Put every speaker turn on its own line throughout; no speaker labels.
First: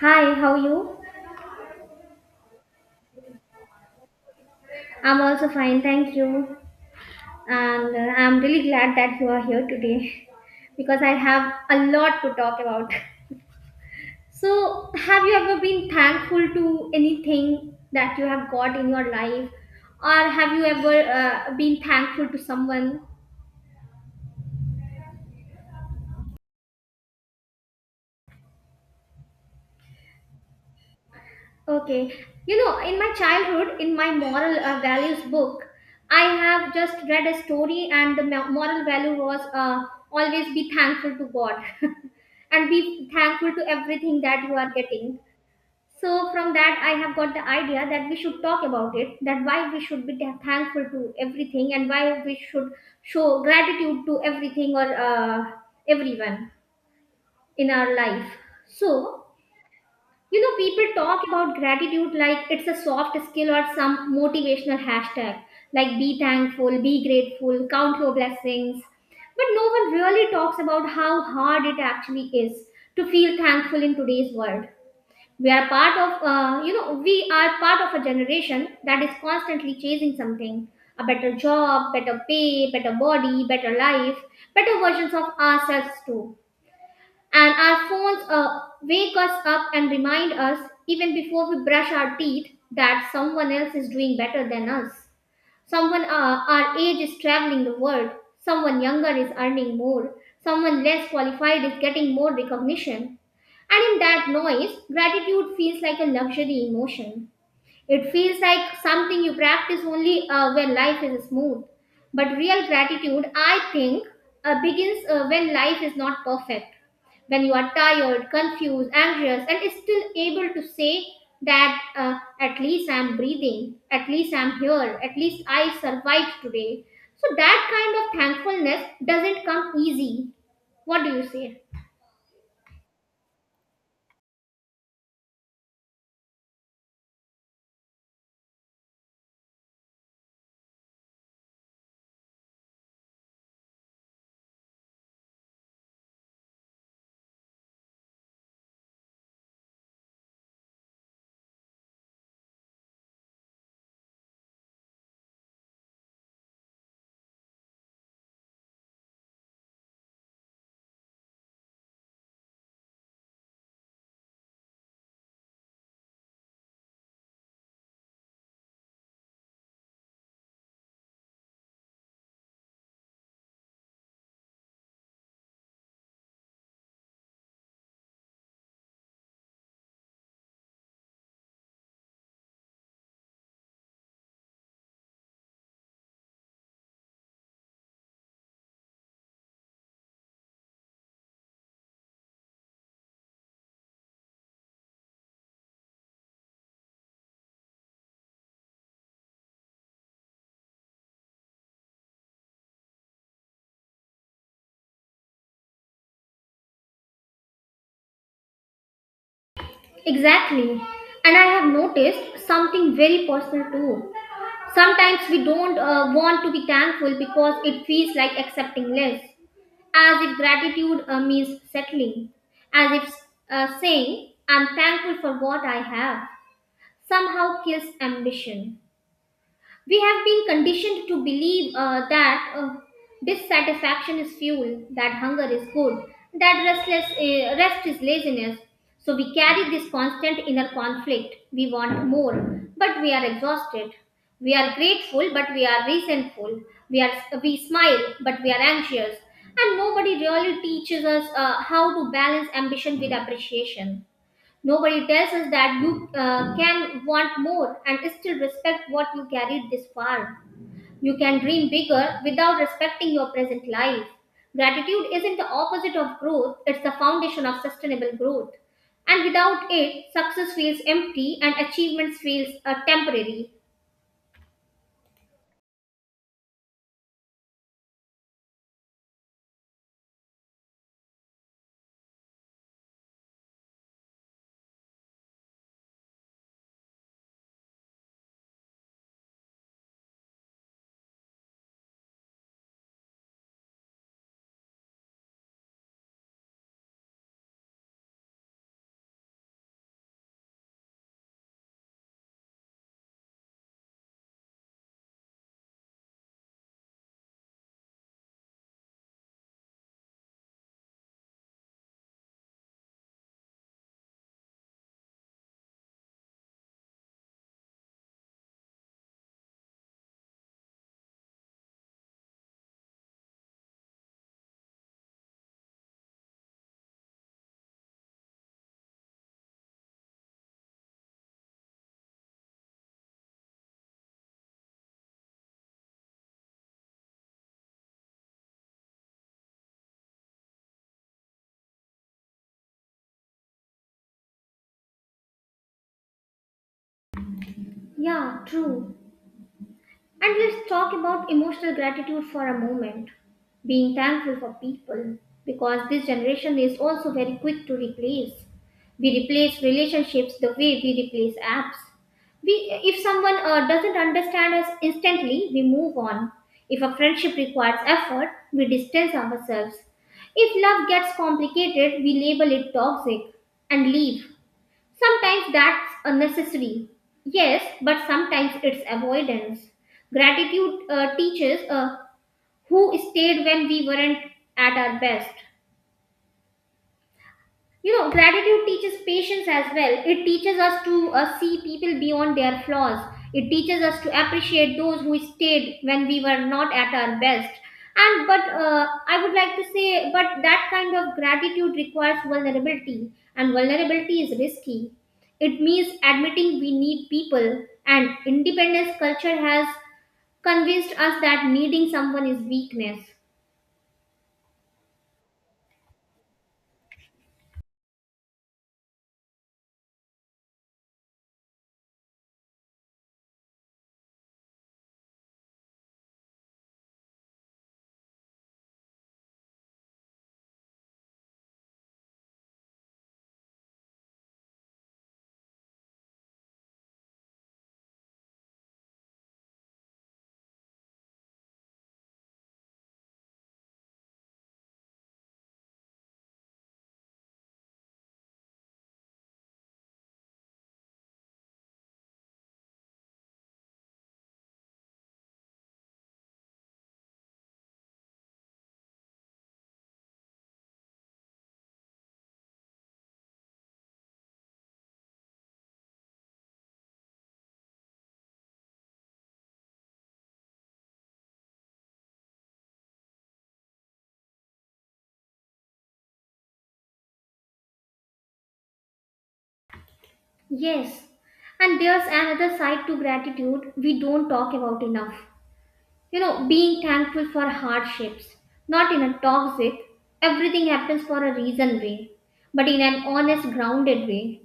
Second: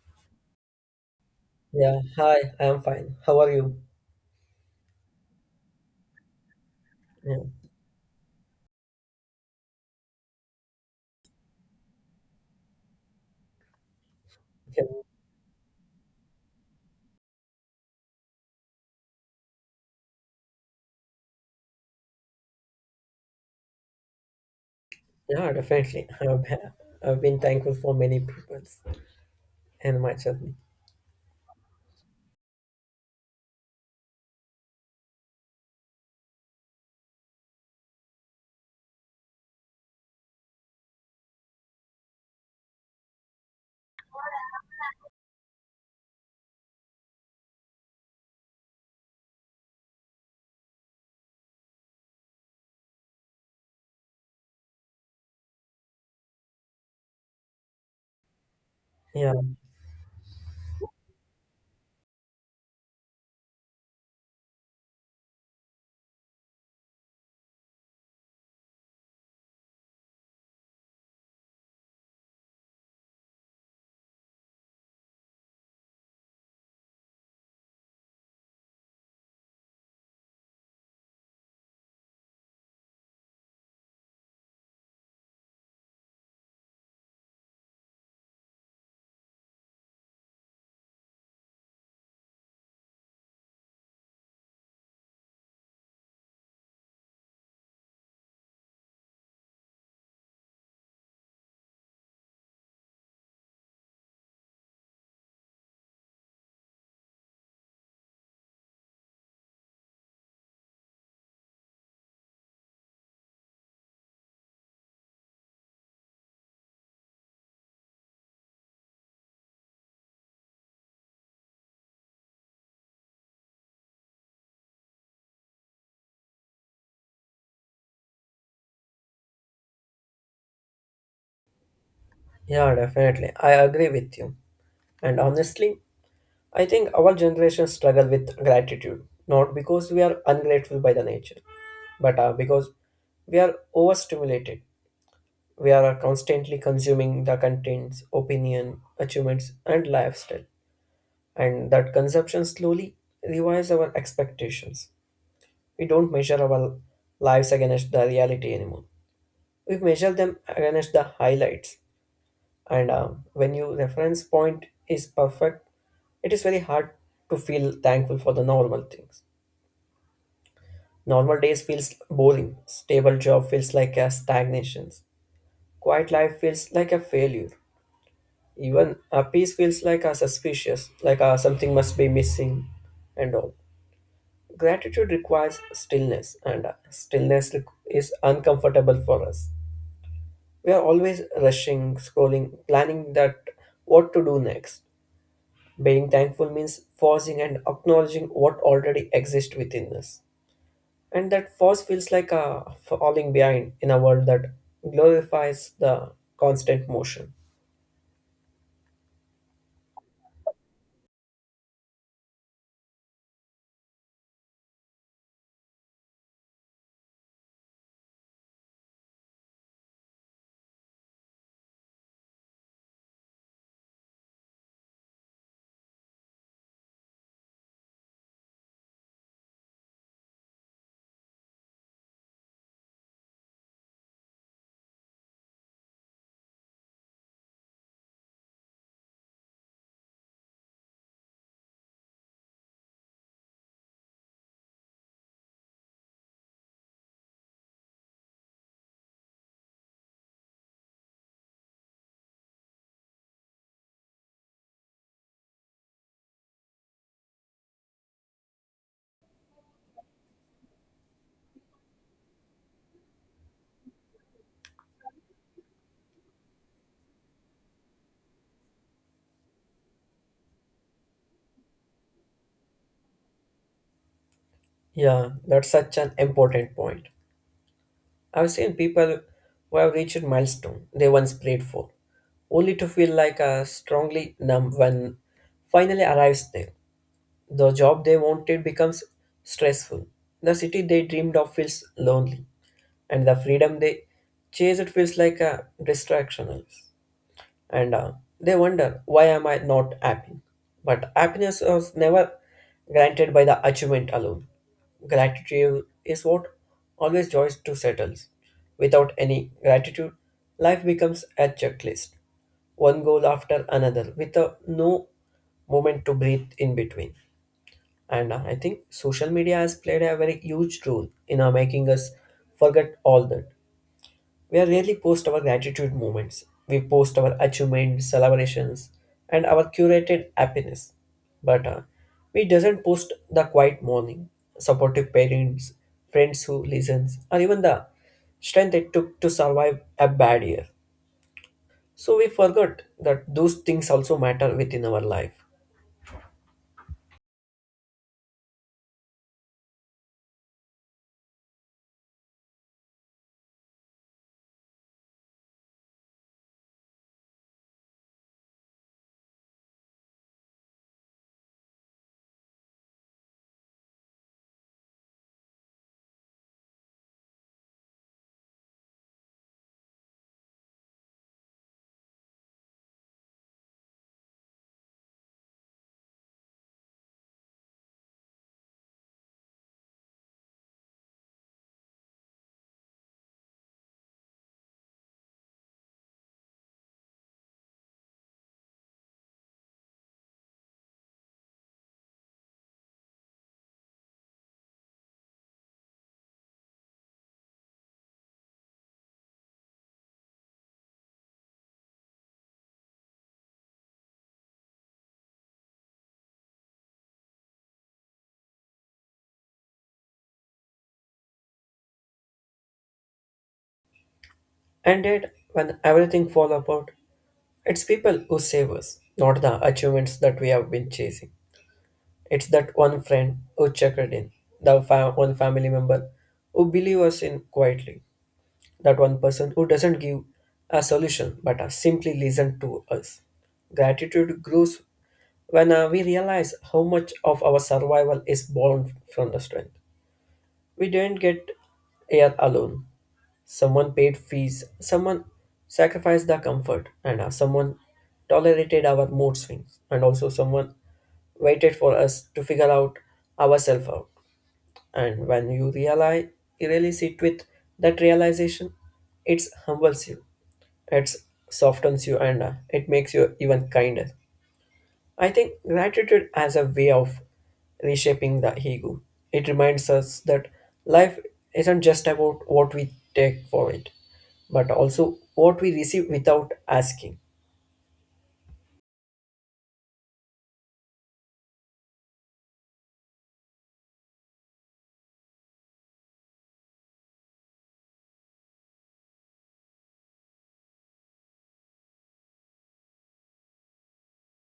Hi, how are you?
Yeah, hi, I'm fine. How are you?
I'm also fine, thank you.
Yeah,
And I'm really glad that you are here today because I have a lot to talk about. So,
okay.
have you ever been thankful to anything that you have got in your life? Or have you ever been thankful to someone?
Yeah, definitely. I've been thankful for many people and my journey.
Okay. You know, in my childhood, in my moral values book, I have just read a story, and the moral value was always be thankful to God and be thankful to everything that you are getting. So, from that, I have got the idea that we should talk about it that why we should be thankful to everything and why we should show gratitude to everything or everyone in our life. So,
Yeah,
you know, people talk about gratitude like it's a soft skill or some motivational hashtag, like be thankful, be grateful, count your blessings. But no one really talks about how hard it actually is to feel thankful in today's world. We are part of, you know, we are part of a generation that is constantly chasing something, a better job, better pay, better body, better life, better versions of ourselves too. And our phones wake us up and remind us, even before we brush our teeth, that someone else is doing better than us. Someone our age is traveling the world, someone younger is earning more, someone less qualified is getting more recognition. And in that noise, gratitude feels like a luxury emotion. It feels like something you practice only when life is smooth. But real gratitude, I think, begins when life is not perfect, when you are tired, confused, anxious, and still able to say that at least I'm breathing, at least I'm here, at least I survived today. So that kind of thankfulness doesn't come easy. What do you say?
yeah, definitely. I agree with you. And honestly, I think our generation struggle with gratitude, not because we are ungrateful by the nature, but because we are overstimulated. We are constantly consuming the contents, opinion, achievements, and lifestyle. And that consumption slowly revives our expectations. We don't measure our lives against the reality anymore. We measure them against the highlights. And when your reference point is perfect, it is very hard to feel thankful for the normal things. Normal days feels boring. Stable job feels like a stagnation. Quiet life feels like a failure. Even a peace feels like a suspicious, like a something must be missing, and all. Gratitude requires stillness, and is uncomfortable for us. We are always rushing, scrolling, planning that what to do next. Being thankful means pausing and acknowledging what already exists within us. And that pause feels like a falling behind in a world that glorifies the constant motion.
Exactly. And I have noticed something very personal too. Sometimes we don't want to be thankful because it feels like accepting less, as if gratitude means settling, as if saying, I'm thankful for what I have, somehow kills ambition. We have been conditioned to believe that dissatisfaction is fuel, that hunger is good, that restless rest is laziness. So we carry this constant inner conflict. We want more, but we are exhausted. We are grateful, but we are resentful. We are we smile, but we are anxious. And nobody really teaches us how to balance ambition with appreciation. Nobody tells us that you can want more and still respect what you carried this far. You can dream bigger without respecting your present life. Gratitude isn't the opposite of growth, it's the foundation of sustainable growth. And without it, success feels empty and achievements feels temporary.
Yeah, that's such an important point. I've seen people who have reached milestone they once prayed for, only to feel like a strongly numb when finally arrives there. The job they wanted becomes stressful. The city they dreamed of feels lonely, and the freedom they chase it feels like a distraction. And they wonder, why am I not happy? But happiness was never granted by the achievement alone. Gratitude is what always joys to settles. Without any gratitude, life becomes a checklist, one goal after another, with a no moment to breathe in between. And I think social media has played a very huge role in making us forget all that. We are rarely post our gratitude moments. We post our achievements, celebrations, and our curated happiness. But we doesn't post the quiet morning, supportive parents, friends who listens, or even the strength it took to survive a bad year. So we forgot that those things also matter within our life.
Yeah, true. And let's talk about emotional gratitude for a moment. Being thankful for people, because this generation is also very quick to replace. We replace relationships the way we replace apps. We, if someone doesn't understand us instantly, we move on. If a friendship requires effort, we distance ourselves. If love gets complicated, we label it toxic and leave. Sometimes that's a necessary, yes, but sometimes it's avoidance. Gratitude teaches who stayed when we weren't at our best. You know, gratitude teaches patience as well. It teaches us to see people beyond their flaws. It teaches us to appreciate those who stayed when we were not at our best. And but uh, I would like to say but that kind of gratitude requires vulnerability, and vulnerability is risky. It means admitting we need people, and independence culture has convinced us that needing someone is weakness.
And yet, when everything falls apart, it's people who save us, not the achievements that we have been chasing. It's that one friend who checked in, one family member who believe us in quietly, that one person who doesn't give a solution but simply listen to us. Gratitude grows when we realize how much of our survival is born from the strength we didn't get here alone. Someone paid fees, someone sacrificed the comfort, and someone tolerated our mood swings, and also someone waited for us to figure out ourselves out. And when you realize, you really sit with that realization, it humbles you, it softens you, and it makes you even kinder. I think gratitude as a way of reshaping the ego. It reminds us that life isn't just about what we take for it, but also what we receive without asking.
Yes, and there's another side to gratitude we don't talk about enough. You know, being thankful for hardships, not in a toxic, everything happens for a reason way, but in an honest, grounded way.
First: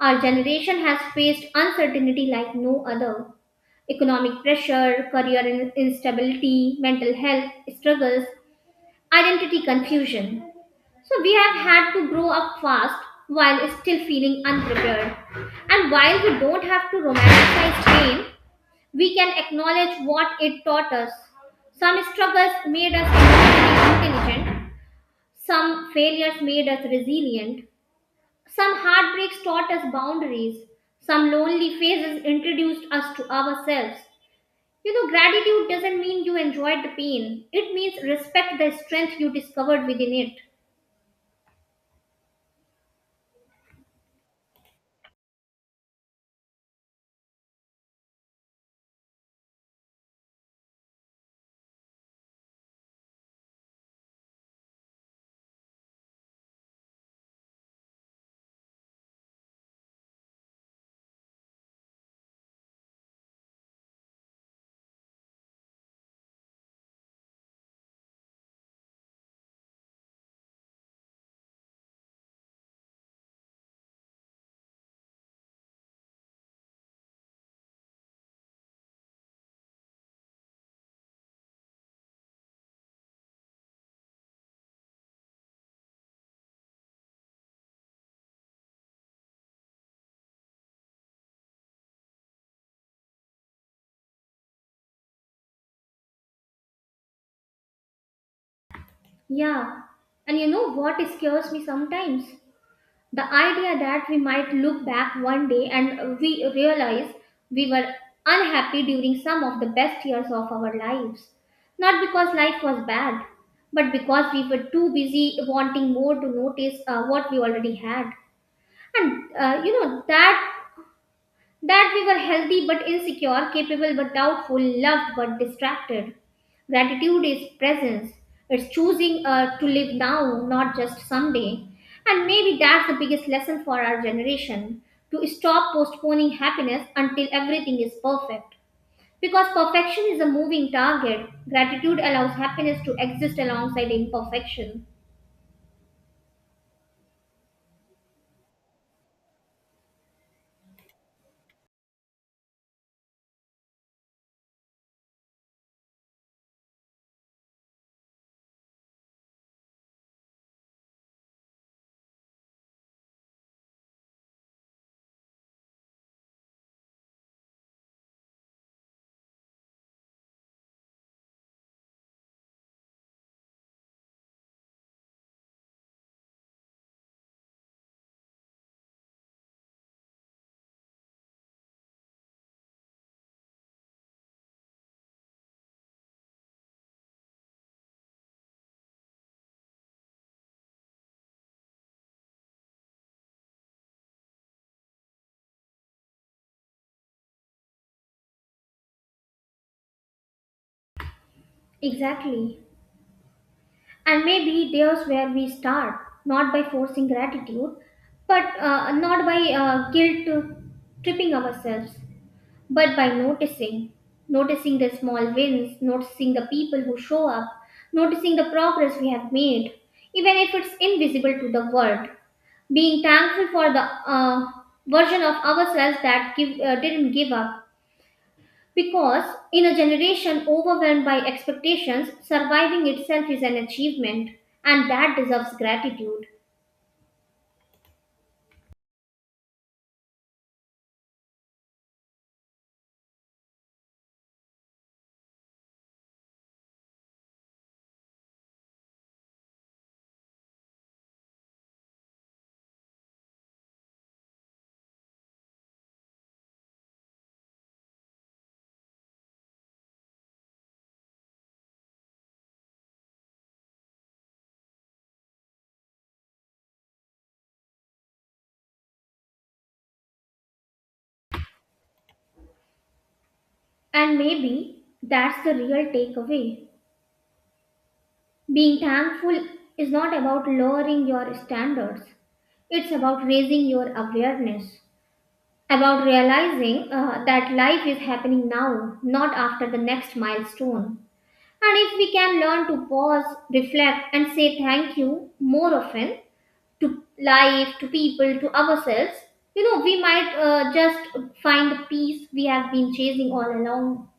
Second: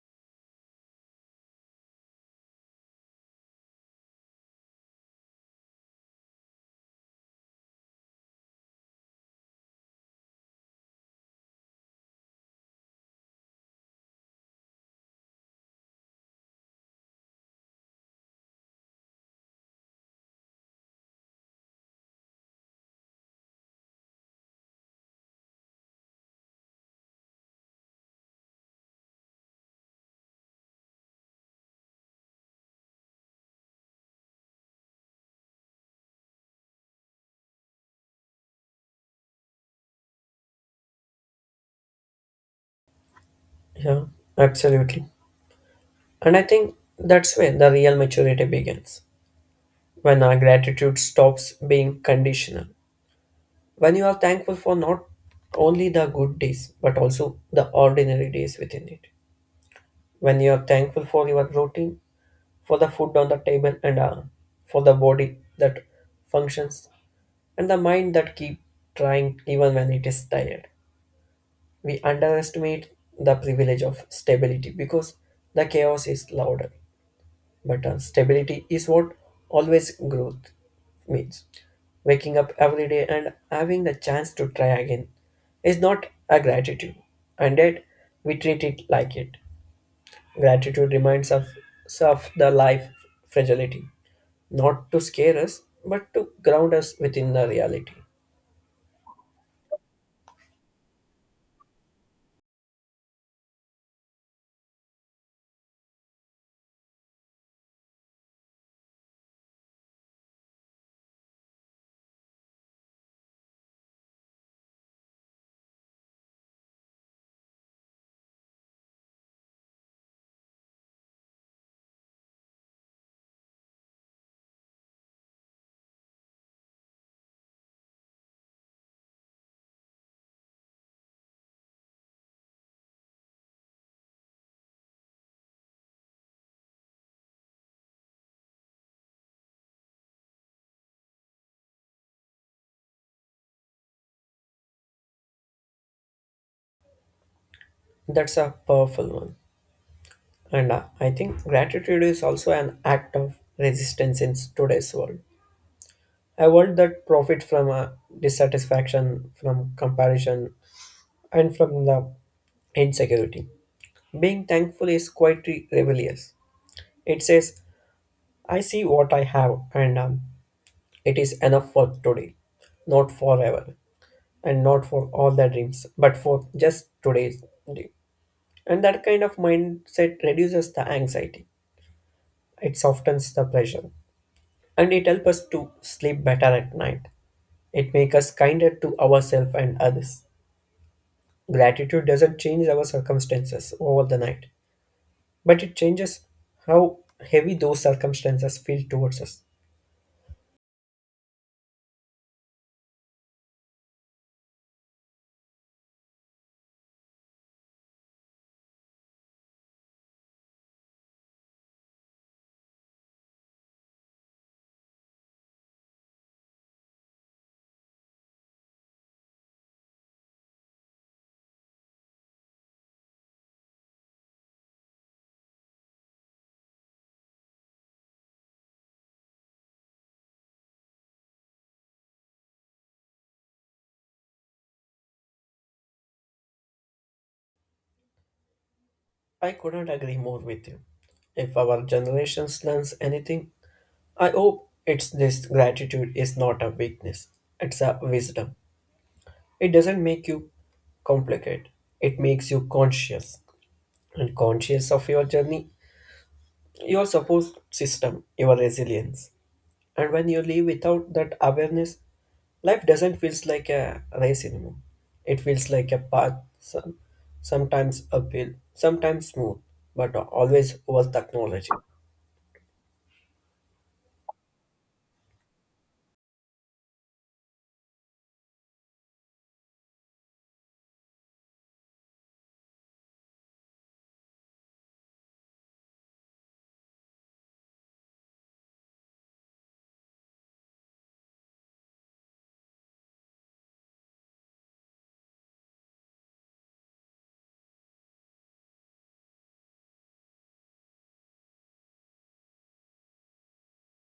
Our generation has faced uncertainty like no other, economic pressure, career instability, mental health struggles, identity confusion. So we have had to grow up fast while still feeling unprepared. And while we don't have to romanticize pain, we can acknowledge what it taught us. Some struggles made us emotionally intelligent, some failures made us resilient, some heartbreaks taught us boundaries, some lonely phases introduced us to ourselves. You know, gratitude doesn't mean you enjoyed the pain. It means respect the strength you discovered within it.
Yeah, absolutely. And I think that's where the real maturity begins when our gratitude stops being conditional. When you are thankful for not only the good days, but also the ordinary days within it. When you are thankful for your routine, for the food on the table and for the body that functions and the mind that keep trying even when it is tired. We underestimate the privilege of stability because the chaos is louder, but stability is what always growth means. Waking up every day and having the chance to try again is not a gratitude, and yet we treat it like it. Gratitude reminds us of the life fragility, not to scare us, but to ground us within the reality.
Yeah, and you know what scares me sometimes? The idea that we might look back one day and we realize we were unhappy during some of the best years of our lives. Not because life was bad, but because we were too busy wanting more to notice what we already had. And you know, that we were healthy but insecure, capable but doubtful, loved but distracted. Gratitude is presence. It's choosing to live now, not just someday. And maybe that's the biggest lesson for our generation, to stop postponing happiness until everything is perfect. Because perfection is a moving target, gratitude allows happiness to exist alongside imperfection.
That's a powerful one. And I think gratitude is also an act of resistance in today's world. A world that profits from dissatisfaction, from comparison, and from the insecurity. Being thankful is quite rebellious. It says, I see what I have, and it is enough for today, not forever, and not for all the dreams, but for just today's day. And that kind of mindset reduces the anxiety, it softens the pressure, and it helps us to sleep better at night. It makes us kinder to ourselves and others. Gratitude doesn't change our circumstances over the night, but it changes how heavy those circumstances feel towards us.
Exactly. And maybe there's where we start, not by forcing gratitude, but not by guilt to tripping ourselves, but by noticing. Noticing the small wins, noticing the people who show up, noticing the progress we have made, even if it's invisible to the world. Being thankful for the version of ourselves that didn't give up because in a generation overwhelmed by expectations, surviving itself is an achievement, and that deserves gratitude.
I could not agree more with you. If our generation learns anything, I hope it's this gratitude is not a weakness, it's a wisdom. It doesn't make you complicated. It makes you conscious and conscious of your journey, your support system, your resilience. And when you live without that awareness, life doesn't feel like a race anymore. It feels like a path, sometimes uphill, sometimes smooth, but always worth acknowledging.
And maybe that's the real takeaway. Being thankful is not about lowering your standards, it's about raising your awareness, about realizing that life is happening now, not after the next milestone. And if we can learn to pause, reflect, and say thank you more often, to life, to people, to ourselves, you know, we might just find the peace we have been chasing all along.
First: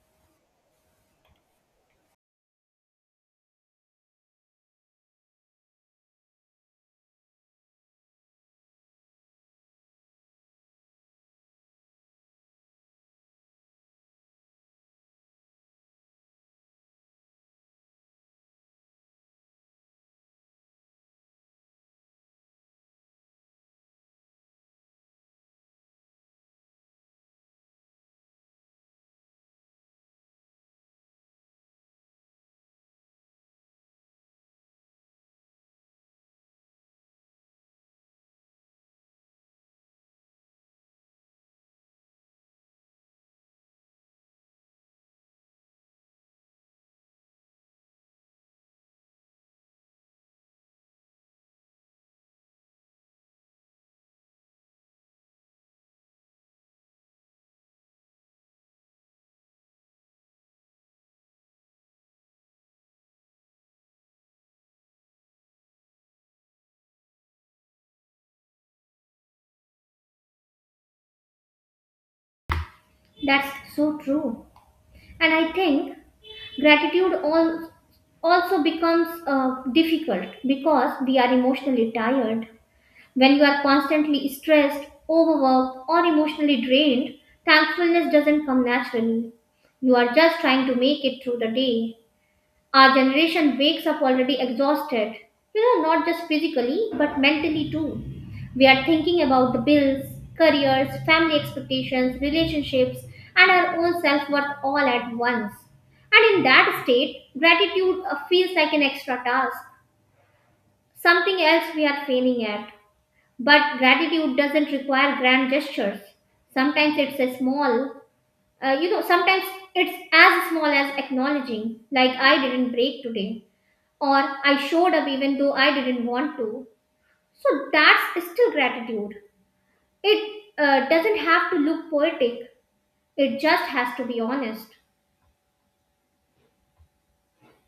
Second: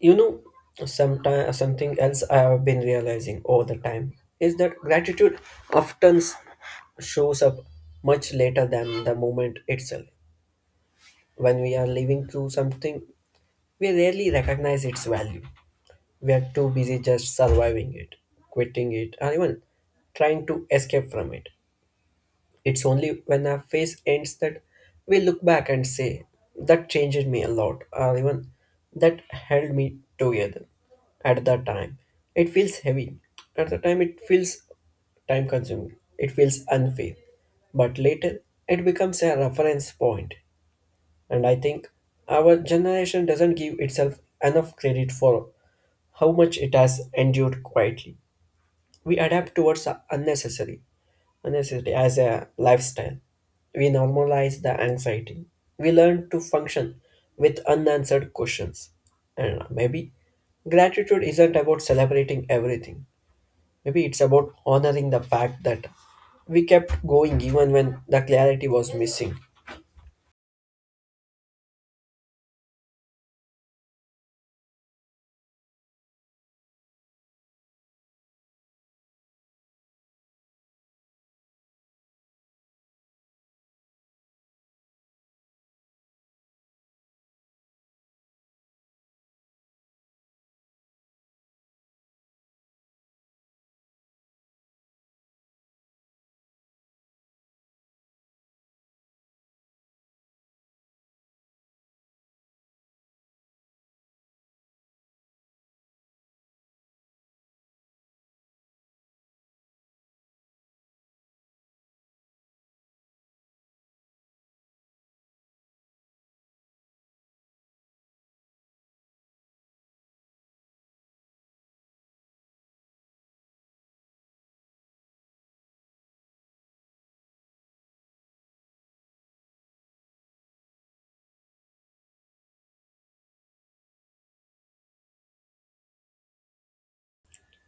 You know, sometime, something else I have been realizing over the time is that gratitude often shows up much later than the moment itself. When we are living through something, we rarely recognize its value. We are too busy just surviving it, quitting it, or even trying to escape from it. It's only when a phase ends that we look back and say, that changed me a lot, or even that held me together at that time. It feels heavy. At the time, it feels time consuming. It feels unfair. But later, it becomes a reference point. And I think our generation doesn't give itself enough credit for how much it has endured quietly. We adapt towards the unnecessary necessity as a lifestyle. We normalize the anxiety. We learn to function with unanswered questions. And maybe gratitude isn't about celebrating everything. Maybe it's about honoring the fact that we kept going even when the clarity was missing.
That's so true. And I think gratitude all, also becomes difficult because we are emotionally tired. When you are constantly stressed, overworked, or emotionally drained, thankfulness doesn't come naturally. You are just trying to make it through the day. Our generation wakes up already exhausted, you know, not just physically, but mentally too. We are thinking about the bills, careers, family expectations, relationships, and our own self worth all at once. And in that state, gratitude feels like an extra task, something else we are failing at. But gratitude doesn't require grand gestures. Sometimes it's a small, You know, sometimes it's as small as acknowledging, like I didn't break today, or I showed up even though I didn't want to. So that's still gratitude. It doesn't have to look poetic, it just has to be honest.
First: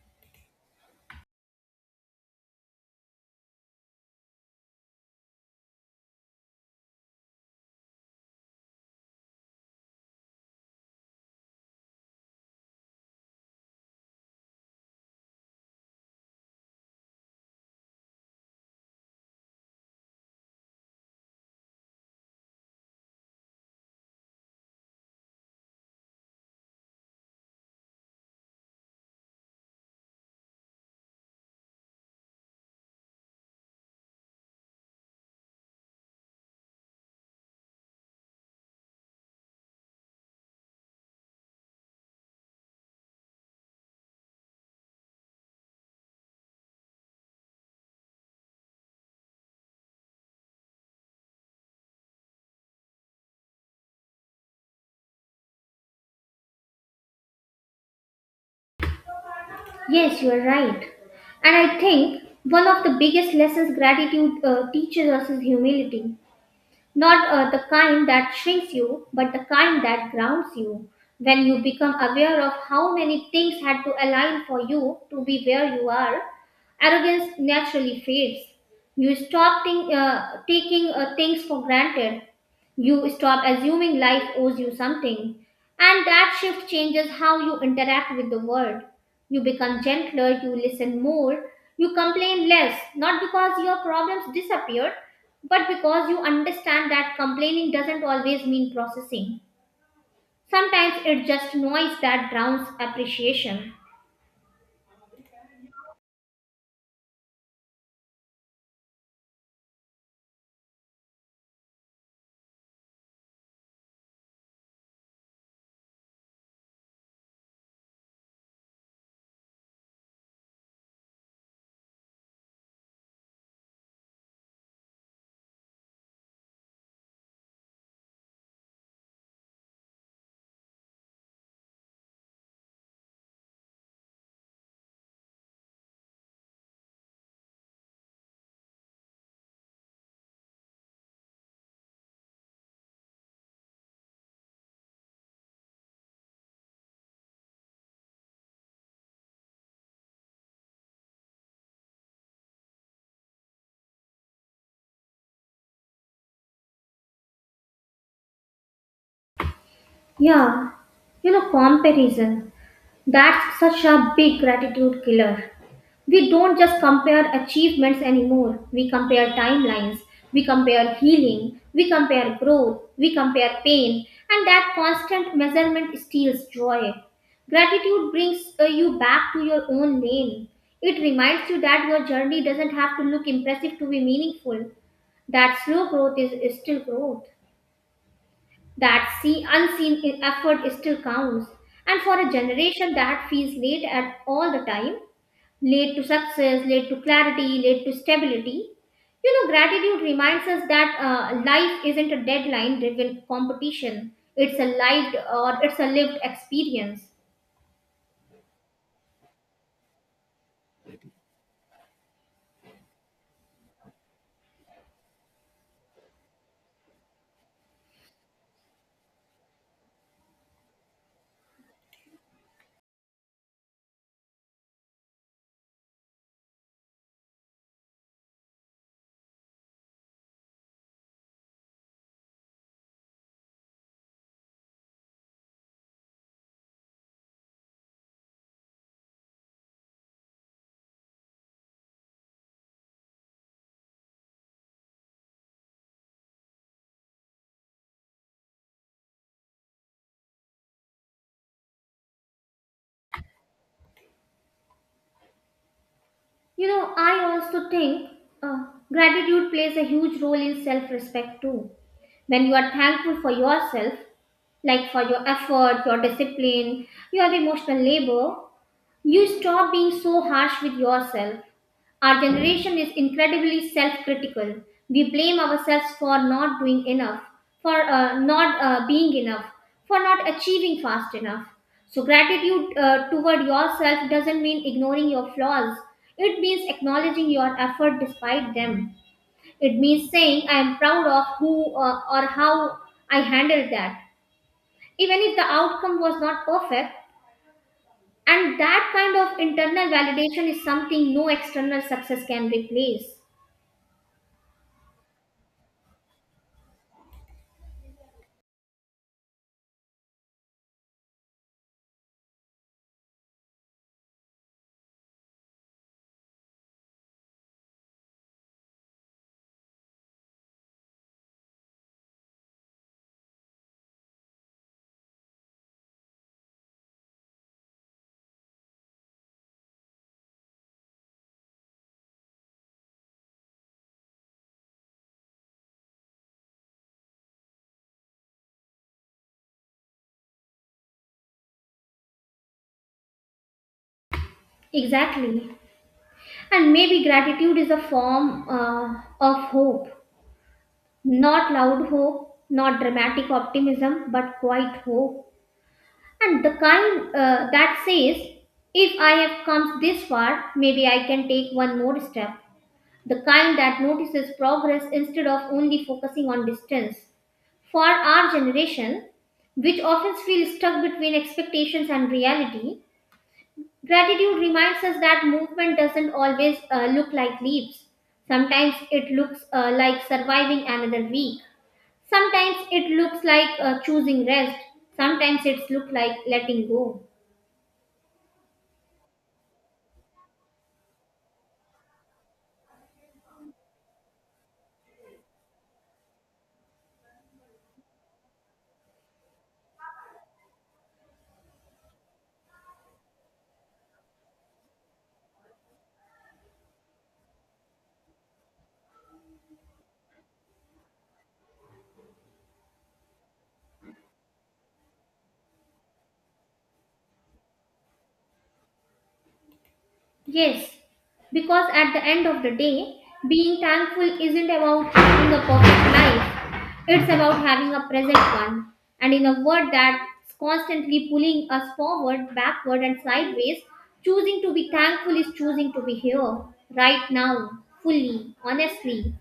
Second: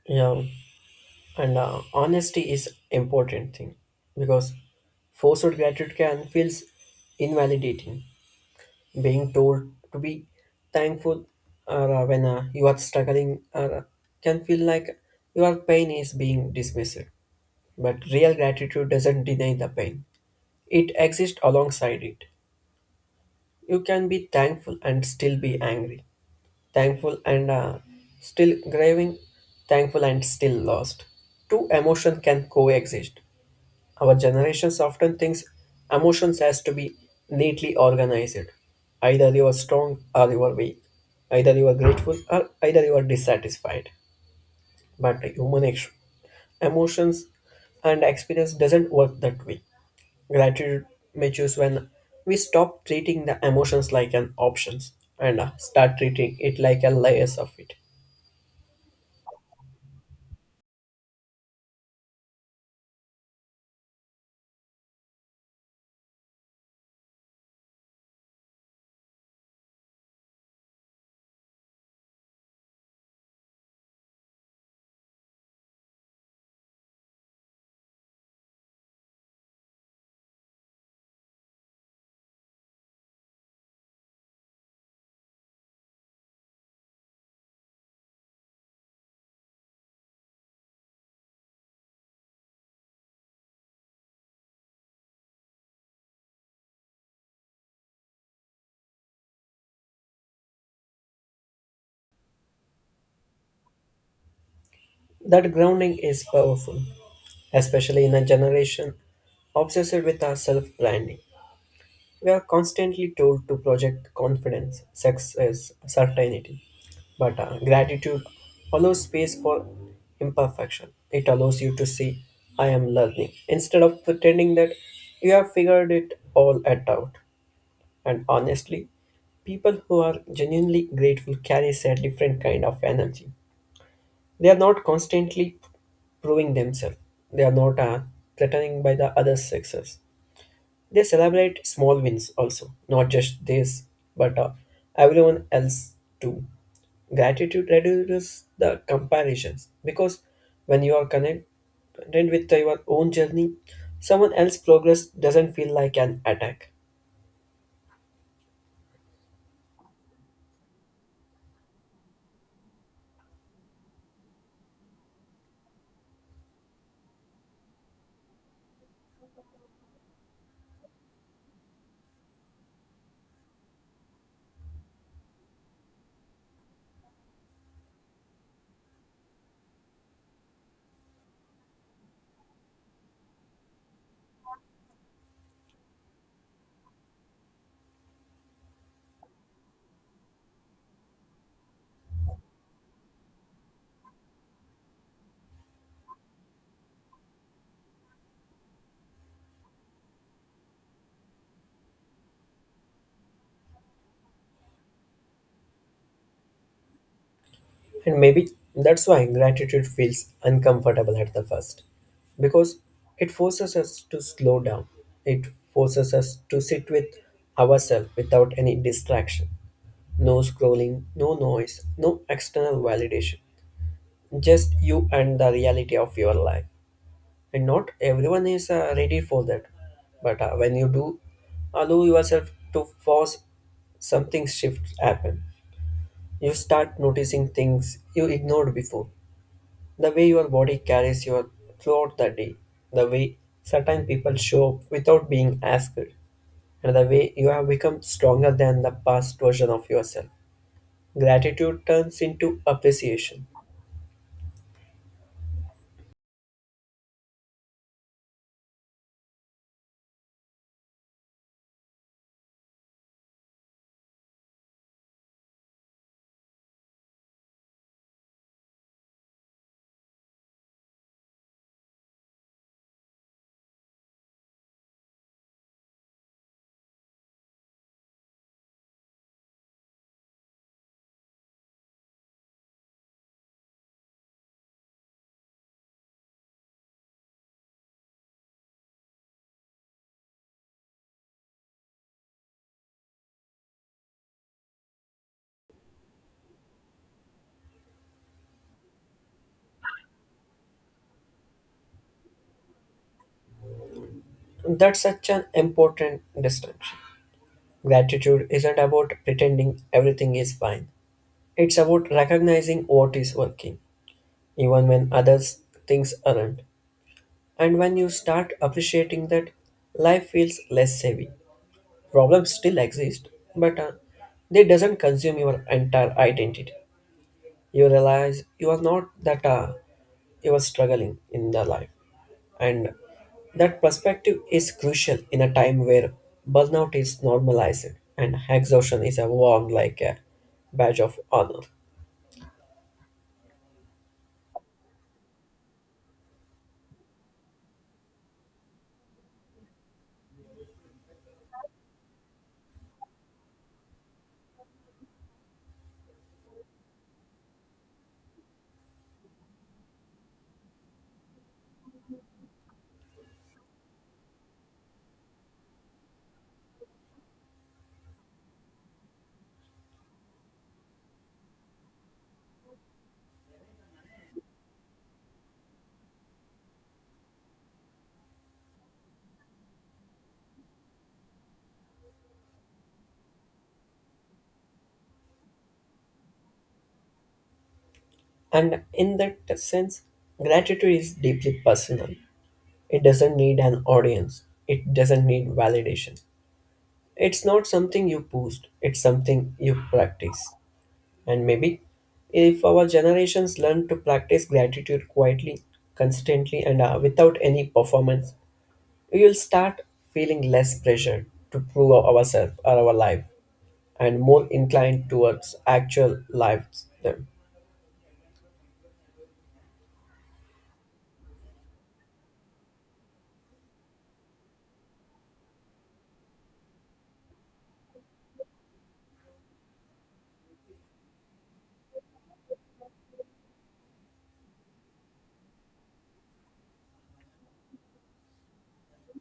Yeah, and honesty is important thing because forced gratitude can feels invalidating. Being told to be thankful or when you are struggling or can feel like your pain is being dismissed. But real gratitude doesn't deny the pain, it exists alongside it. You can be thankful and still be angry, thankful and still grieving, thankful and still lost. Two emotions can coexist. Our generations often thinks emotions has to be neatly organized. Either you are strong or you are weak. Either you are grateful or either you are dissatisfied. But human emotions and experience doesn't work that way. Gratitude matures when we stop treating the emotions like an options and start treating it like a layers of it.
Yes, you are right. And I think one of the biggest lessons gratitude teaches us is humility. Not the kind that shrinks you, but the kind that grounds you. When you become aware of how many things had to align for you to be where you are, arrogance naturally fades. Taking things for granted. You stop assuming life owes you something, and that shift changes how you interact with the world. You become gentler, you listen more, you complain less, not because your problems disappear, but because you understand that complaining doesn't always mean processing. Sometimes it's just noise that drowns appreciation.
That grounding is powerful, especially in a generation obsessed with our self-branding. We are constantly told to project confidence, success, certainty. But gratitude allows space for imperfection. It allows you to see, I am learning, instead of pretending that you have figured it all at out. And honestly, people who are genuinely grateful carry a different kind of energy. They are not constantly proving themselves. They are not threatening by the other's success. They celebrate small wins also, not just this, but everyone else too. Gratitude reduces the comparisons because when you are content with your own journey, someone else's progress doesn't feel like an attack.
Yeah, you know, comparison. That's such a big gratitude killer. We don't just compare achievements anymore. We compare timelines, we compare healing, we compare growth, we compare pain, and that constant measurement steals joy. Gratitude brings you back to your own lane. It reminds you that your journey doesn't have to look impressive to be meaningful, that slow growth is still growth, that unseen effort still counts. And for a generation that feels late at all the time, lead to success, lead to clarity, lead to stability. You know, gratitude reminds us that life isn't a deadline driven competition, it's a lived experience.
And maybe that's why gratitude feels uncomfortable at the first because it forces us to slow down, it forces us to sit with ourselves without any distraction. No scrolling, no noise, no external validation. Just you and the reality of your life. And not everyone is ready for that. But when you do, allow yourself to force something shift happen. You start noticing things you ignored before. The way your body carries you throughout the day. The way certain people show up without being asked. And the way you have become stronger than the past version of yourself. Gratitude turns into appreciation.
You know, I also think uh, gratitude plays a huge role in self respect too. When you are thankful for yourself, like for your effort, your discipline, your emotional labor, you stop being so harsh with yourself. Our generation is incredibly self critical. We blame ourselves for not doing enough, for not being enough, for not achieving fast enough. So, gratitude toward yourself doesn't mean ignoring your flaws, it means acknowledging your effort despite them. It means saying, I am proud of who or how I handled that. Even if the outcome was not perfect, and that kind of internal validation is something no external success can replace.
That's such an important distinction. Gratitude isn't about pretending everything is fine. It's about recognizing what is working, even when others things aren't. And when you start appreciating that, life feels less heavy. Problems still exist, but they doesn't consume your entire identity. You realize you are not that you are struggling in the life, and that perspective is crucial in a time where burnout is normalized and exhaustion is worn like a badge of honor.
Exactly. And maybe gratitude is a form of hope. Not loud hope, not dramatic optimism, but quiet hope. And the kind that says, if I have come this far, maybe I can take one more step. The kind that notices progress instead of only focusing on distance. For our generation, which often feels stuck between expectations and reality, gratitude reminds us that movement doesn't always look like leaps. Sometimes it looks like surviving another week. Sometimes it looks like choosing rest. Sometimes it's look like letting go.
And in that sense, gratitude is deeply personal. It doesn't need an audience, it doesn't need validation. It's not something you post, it's something you practice. And maybe if our generations learn to practice gratitude quietly, consistently, and without any performance, we will start feeling less pressure to prove ourselves or our life and more inclined towards actual lives them.
Yes, because at the end of the day, being thankful isn't about having a perfect life, it's about having a present one. And in a world that's constantly pulling us forward, backward, and sideways, choosing to be thankful is choosing to be here, right now, fully, honestly.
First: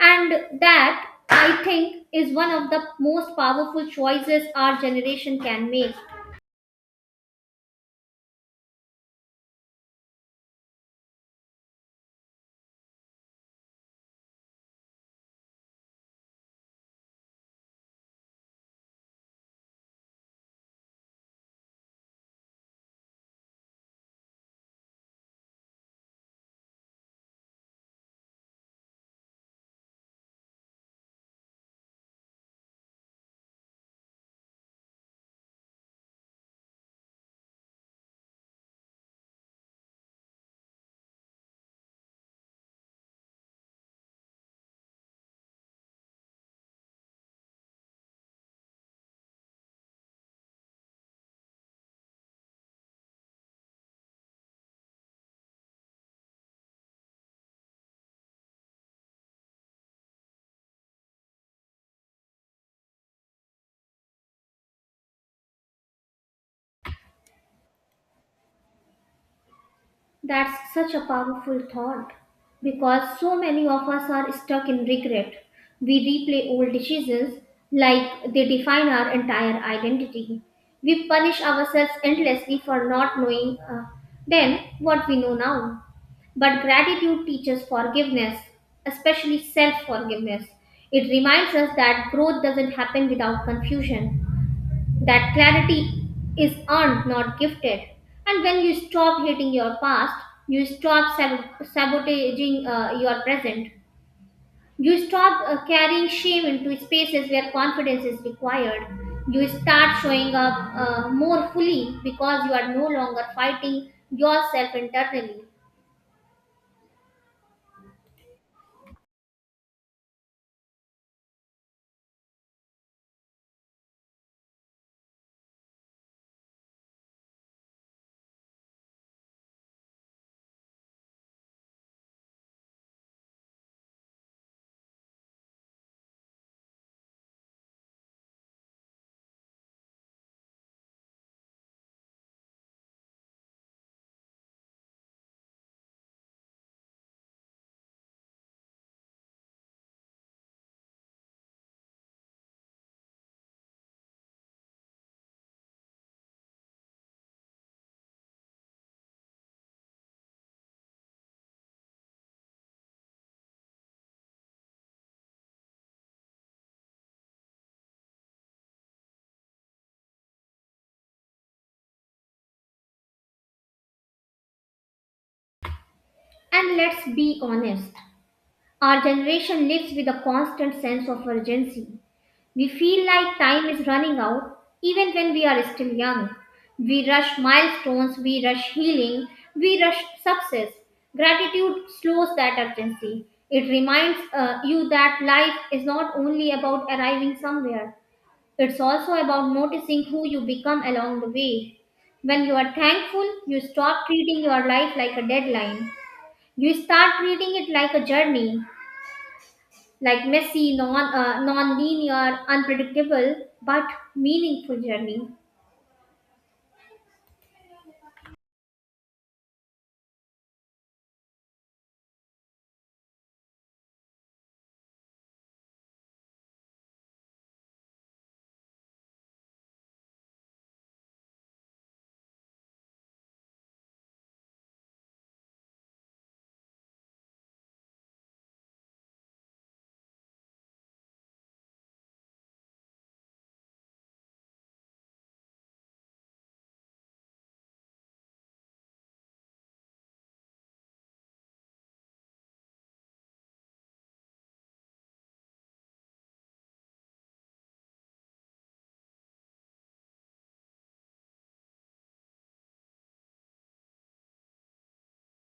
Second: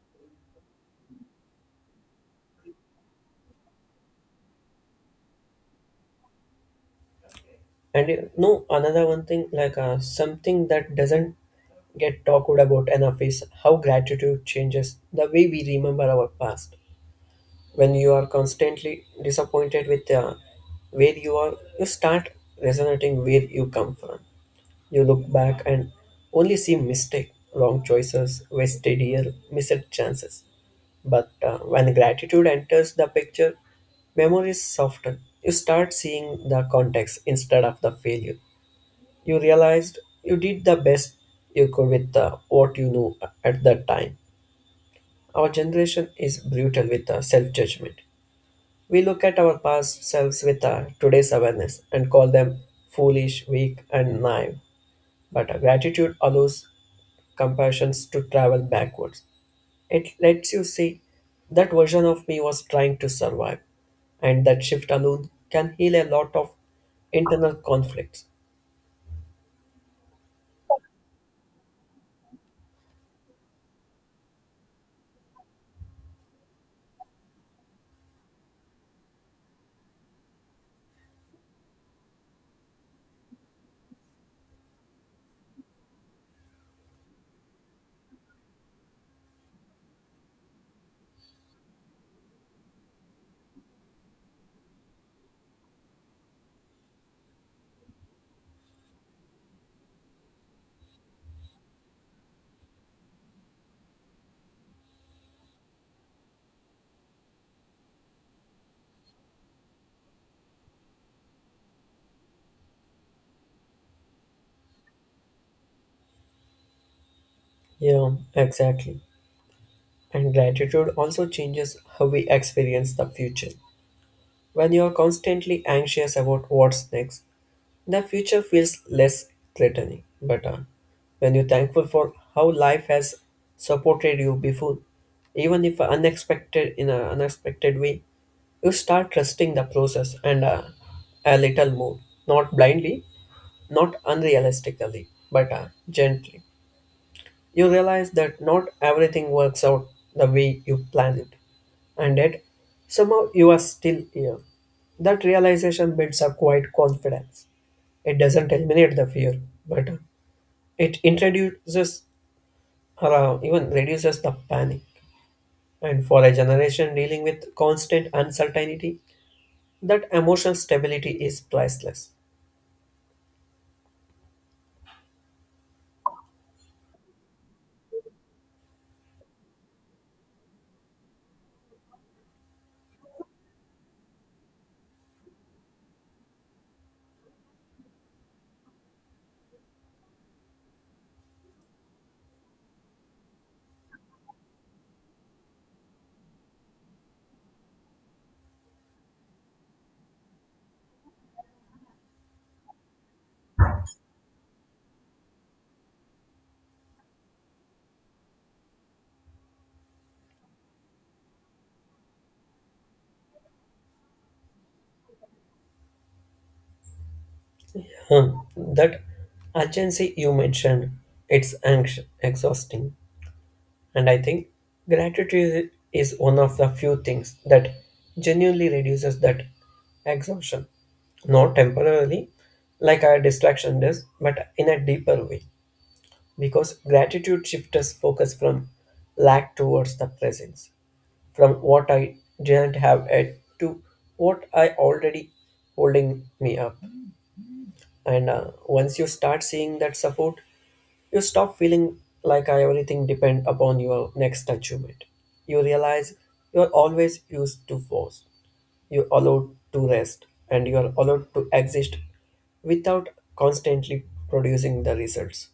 And that, I think, is one of the most powerful choices our generation can make.
And you know another one thing like something that doesn't get talked about enough is how gratitude changes the way we remember our past. When you are constantly disappointed with where you are, you start resonating where you come from. You look back and only see mistake, wrong choices, wasted year, missed chances. But when gratitude enters the picture, memories soften. You start seeing the context instead of the failure. You realized you did the best you could with what you knew at that time. Our generation is brutal with self judgment. We look at our past selves with today's awareness and call them foolish, weak, and naive. But gratitude allows compassions to travel backwards. It lets you see that version of me was trying to survive, and that shift alone can heal a lot of internal conflicts.
That's such a powerful thought because so many of us are stuck in regret. We replay old decisions like they define our entire identity. We punish ourselves endlessly for not knowing then what we know now. But gratitude teaches forgiveness, especially self forgiveness. It reminds us that growth doesn't happen without confusion. That clarity is earned, not gifted. And when you stop hating your past, you stop sabotaging your present. You stop carrying shame into spaces where confidence is required. You start showing up more fully because you are no longer fighting yourself internally.
Yeah, exactly. And gratitude also changes how we experience the future. When you are constantly anxious about what's next, the future feels less threatening, but when you're thankful for how life has supported you before, even if unexpected in an unexpected way, you start trusting the process and a little more, not blindly, not unrealistically, but gently. You realize that not everything works out the way you plan it, and yet somehow you are still here. That realization builds a quiet confidence. It doesn't eliminate the fear, but it introduces or even reduces the panic. And for a generation dealing with constant uncertainty, that emotional stability is priceless.
And let's be honest. Our generation lives with a constant sense of urgency. We feel like time is running out even when we are still young. We rush milestones, we rush healing, we rush success. Gratitude slows that urgency. It reminds you that life is not only about arriving somewhere, it's also about noticing who you become along the way. When you are thankful, you stop treating your life like a deadline. You start treating it like a journey, like messy, non-linear, unpredictable, but meaningful journey.
Hmm, that urgency you mentioned, it's anxious, exhausting. And I think gratitude is one of the few things that genuinely reduces that exhaustion. Not temporarily, like our distraction does, but in a deeper way. Because gratitude shifts us focus from lack towards the presence, from what I didn't have yet to what I already holding me up. And once you start seeing that support, you stop feeling like I everything depend upon your next achievement. You realize you are always used to force. You are allowed to rest, and you are allowed to exist without constantly producing the results.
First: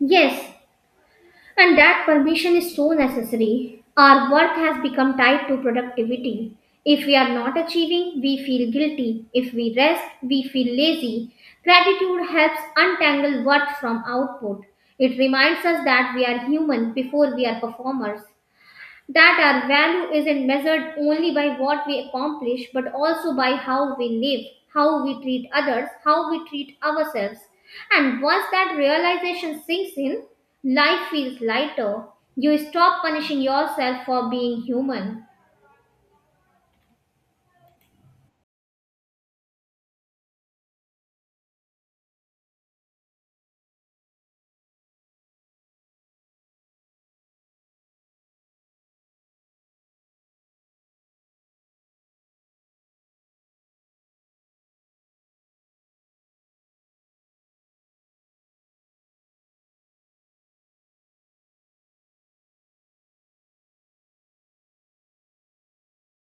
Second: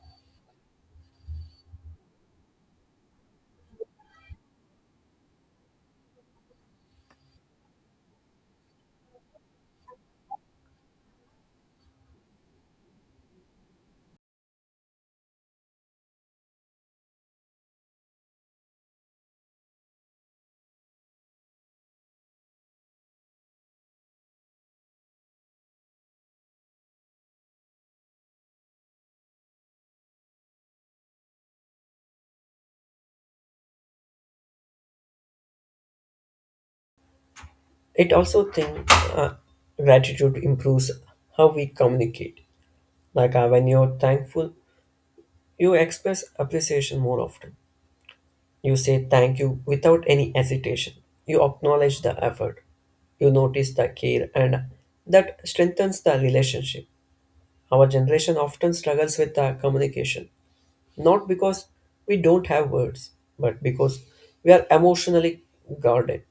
Yes, and that permission is so necessary. Our work has become tied to productivity. If we are not achieving, we feel guilty. If we rest, we feel lazy. Gratitude helps untangle worth from output. It reminds us that we are human before we are performers, that our value isn't measured only by what we accomplish but also by how we live, how we treat others, how we treat ourselves. And once that realization sinks in, life feels lighter. You stop punishing yourself for being human.
It also think uh, gratitude improves how we communicate. Like when you're thankful, you express appreciation more often. You say thank you without any hesitation. You acknowledge the effort. You notice the care, and that strengthens the relationship. Our generation often struggles with the communication, not because we don't have words, but because we are emotionally guarded.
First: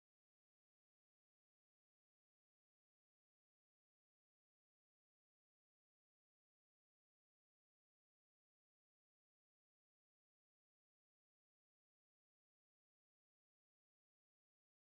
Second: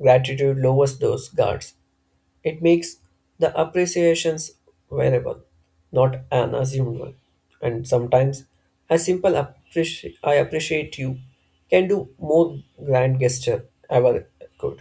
Gratitude lowers those guards. It makes the appreciations variable, not an assumed one. And sometimes a simple I appreciate you can do more grand gesture ever could.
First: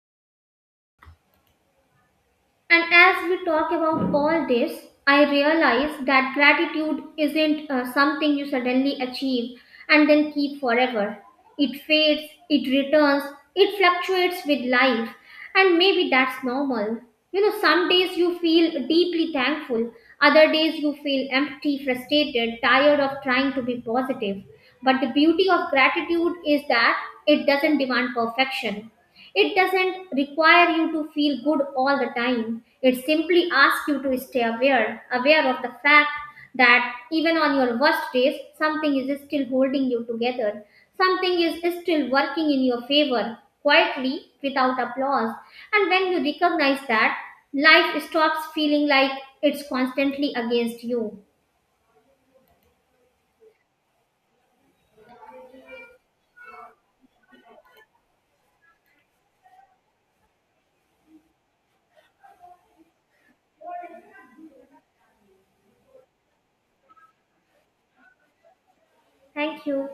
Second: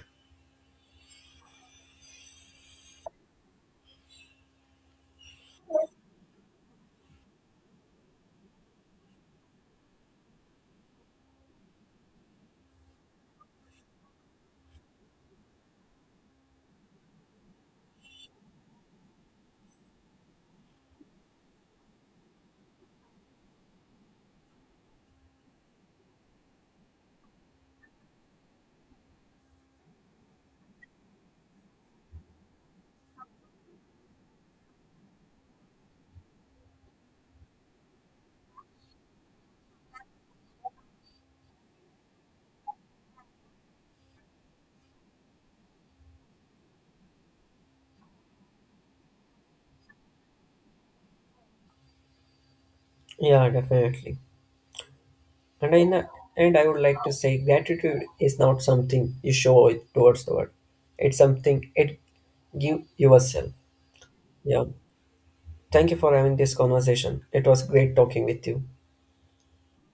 And as we talk about all this, I realize that gratitude isn't something you suddenly achieve and then keep forever. It fades, it returns, it fluctuates with life, and maybe that's normal. You know, some days you feel deeply thankful, other days you feel empty, frustrated, tired of trying to be positive. But the beauty of gratitude is that it doesn't demand perfection. It doesn't require you to feel good all the time. It simply asks you to stay aware, aware of the fact that even on your worst days, something is still holding you together. Something is still working in your favor, quietly, without applause. And when you recognize that, life stops feeling like it's constantly against you.
Yeah, definitely. And I would like to say gratitude is not something you show it towards the world. It's something it give yourself. Yeah. Thank you for having this conversation. It was great talking with you.
Thank you.